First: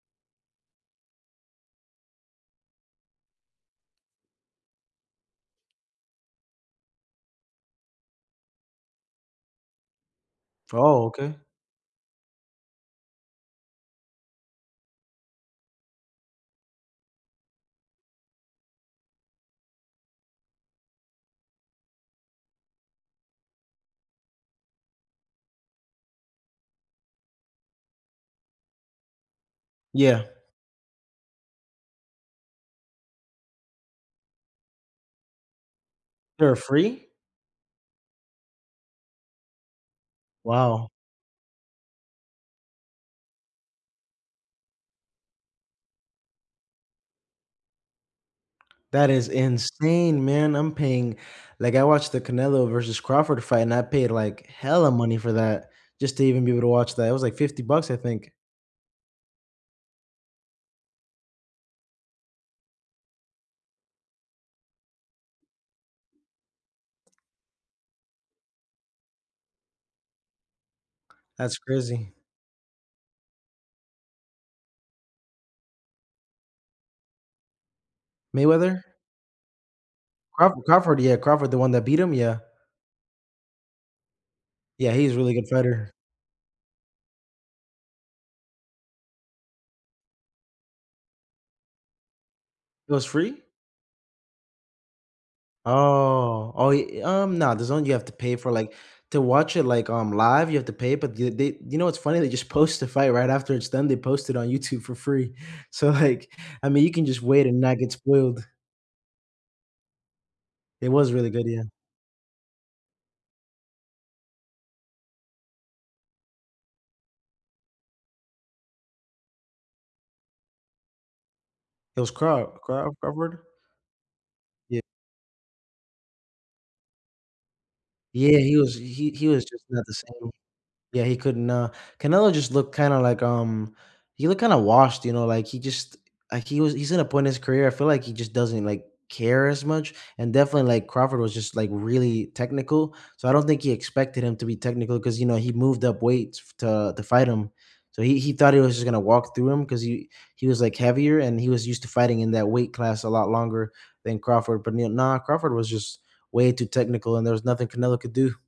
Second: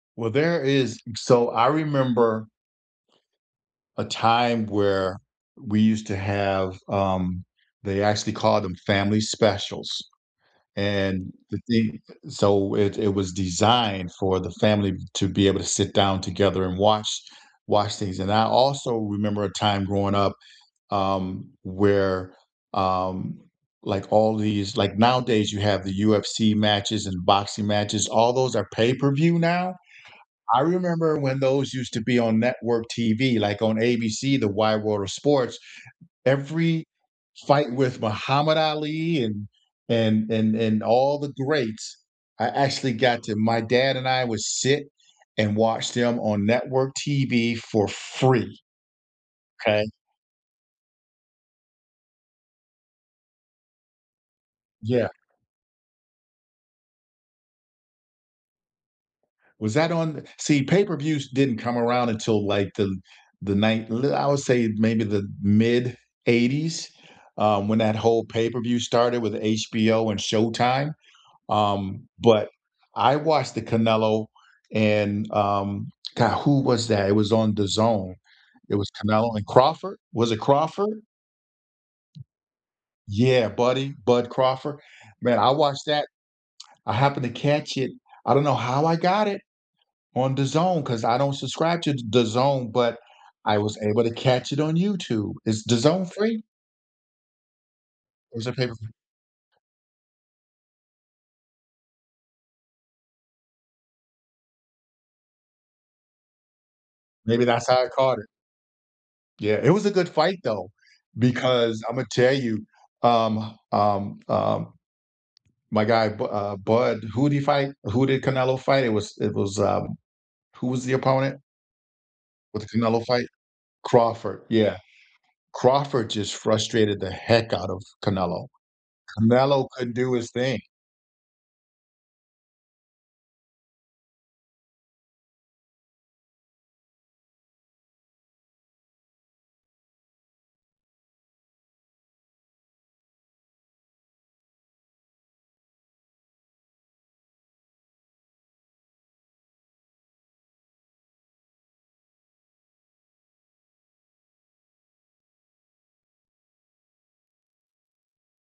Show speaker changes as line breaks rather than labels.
Well, there is so I remember a time where we used to have um, they actually called them family specials.
Oh,
And
okay.
the thing so it it was designed for the family to be able to sit down together and watch watch things, and I also remember a time growing up, um, where, um, like, all these like, nowadays, you have the UFC matches and boxing matches, all those are pay-per-view now?
Yeah.
I remember when those used to be on network TV, like, on ABC, the Wide World of Sports,
For
every
free?
fight with Muhammad Ali and and and and
Wow.
all the greats I actually got to my dad and I would sit and watch them on network TV for free.
That is
'Kay?
insane, man, I'm paying like, I watched the Canelo versus Crawford fight and I paid, like, hella
Yeah.
money for that just to even be able to watch that, it was like $50 bucks, I think.
Was that on see, pay-per-views didn't come around until, like, the the ninet li I would say maybe the mid '80s? Um, when that whole pay-per-view started with HBO and Showtime.
That's
Um,
crazy.
but I watched the Canelo and, um, god, who was that? It was on DAZN. It
Mayweather?
was Canelo and Crawford? Was it
Crawford Crawford,
Crawford?
yeah, Crawford, the one that beat him? Yeah.
Yeah, Buddy Bud Crawford.
Yeah, he's a really
Man,
good
I watched
fighter.
that I happened to catch it, I don't know how I got it on DAZN 'cause I don't subscribe to DAZN,
It
but
was free?
I was able to catch it on YouTube. Is DAZN free?
Oh, oh, ye um, nah, DAZN you have to pay
Or is
for
it
like,
pay-per-view?
to watch it, like, um, live, you have to pay, but you they you know what's funny? They just post the fight right after it's done, they post it on YouTube for free. So, like, I mean, you can just wait
Maybe
and
that's
not
how I
get
caught it.
spoiled.
Yeah, it was a good fight, though,
It was really good, yeah.
because Imma tell you, um, um, um, my guy Bu uh, Bud, who did he fight? Who did Canelo fight? It was it was, um who was the opponent?
It was Craw
With the
Craw
Canelo fight?
Crawford?
Crawford. Yeah.
Yep.
Crawford just frustrated the heck out of
Yeah,
Canelo.
he was he he was just
Canelo
not the
couldn't do
same.
his thing.
Yeah, he couldn't, uh Canelo just looked kinda like, um he looked kinda washed, you know, like, he just like, he was he's in a point in his career, I feel like he just doesn't, like, care as much? And definitely, like, Crawford was just, like, really technical, so I don't think he expected him to be technical 'cause, you know, he moved up weights f to to fight him. So, he he thought he was just gonna walk through him 'cause he he was, like, heavier, and he was used to fighting in that weight class a lot longer than Crawford, but, you know, nah, Crawford was just way too technical, and there was nothing Canelo could do.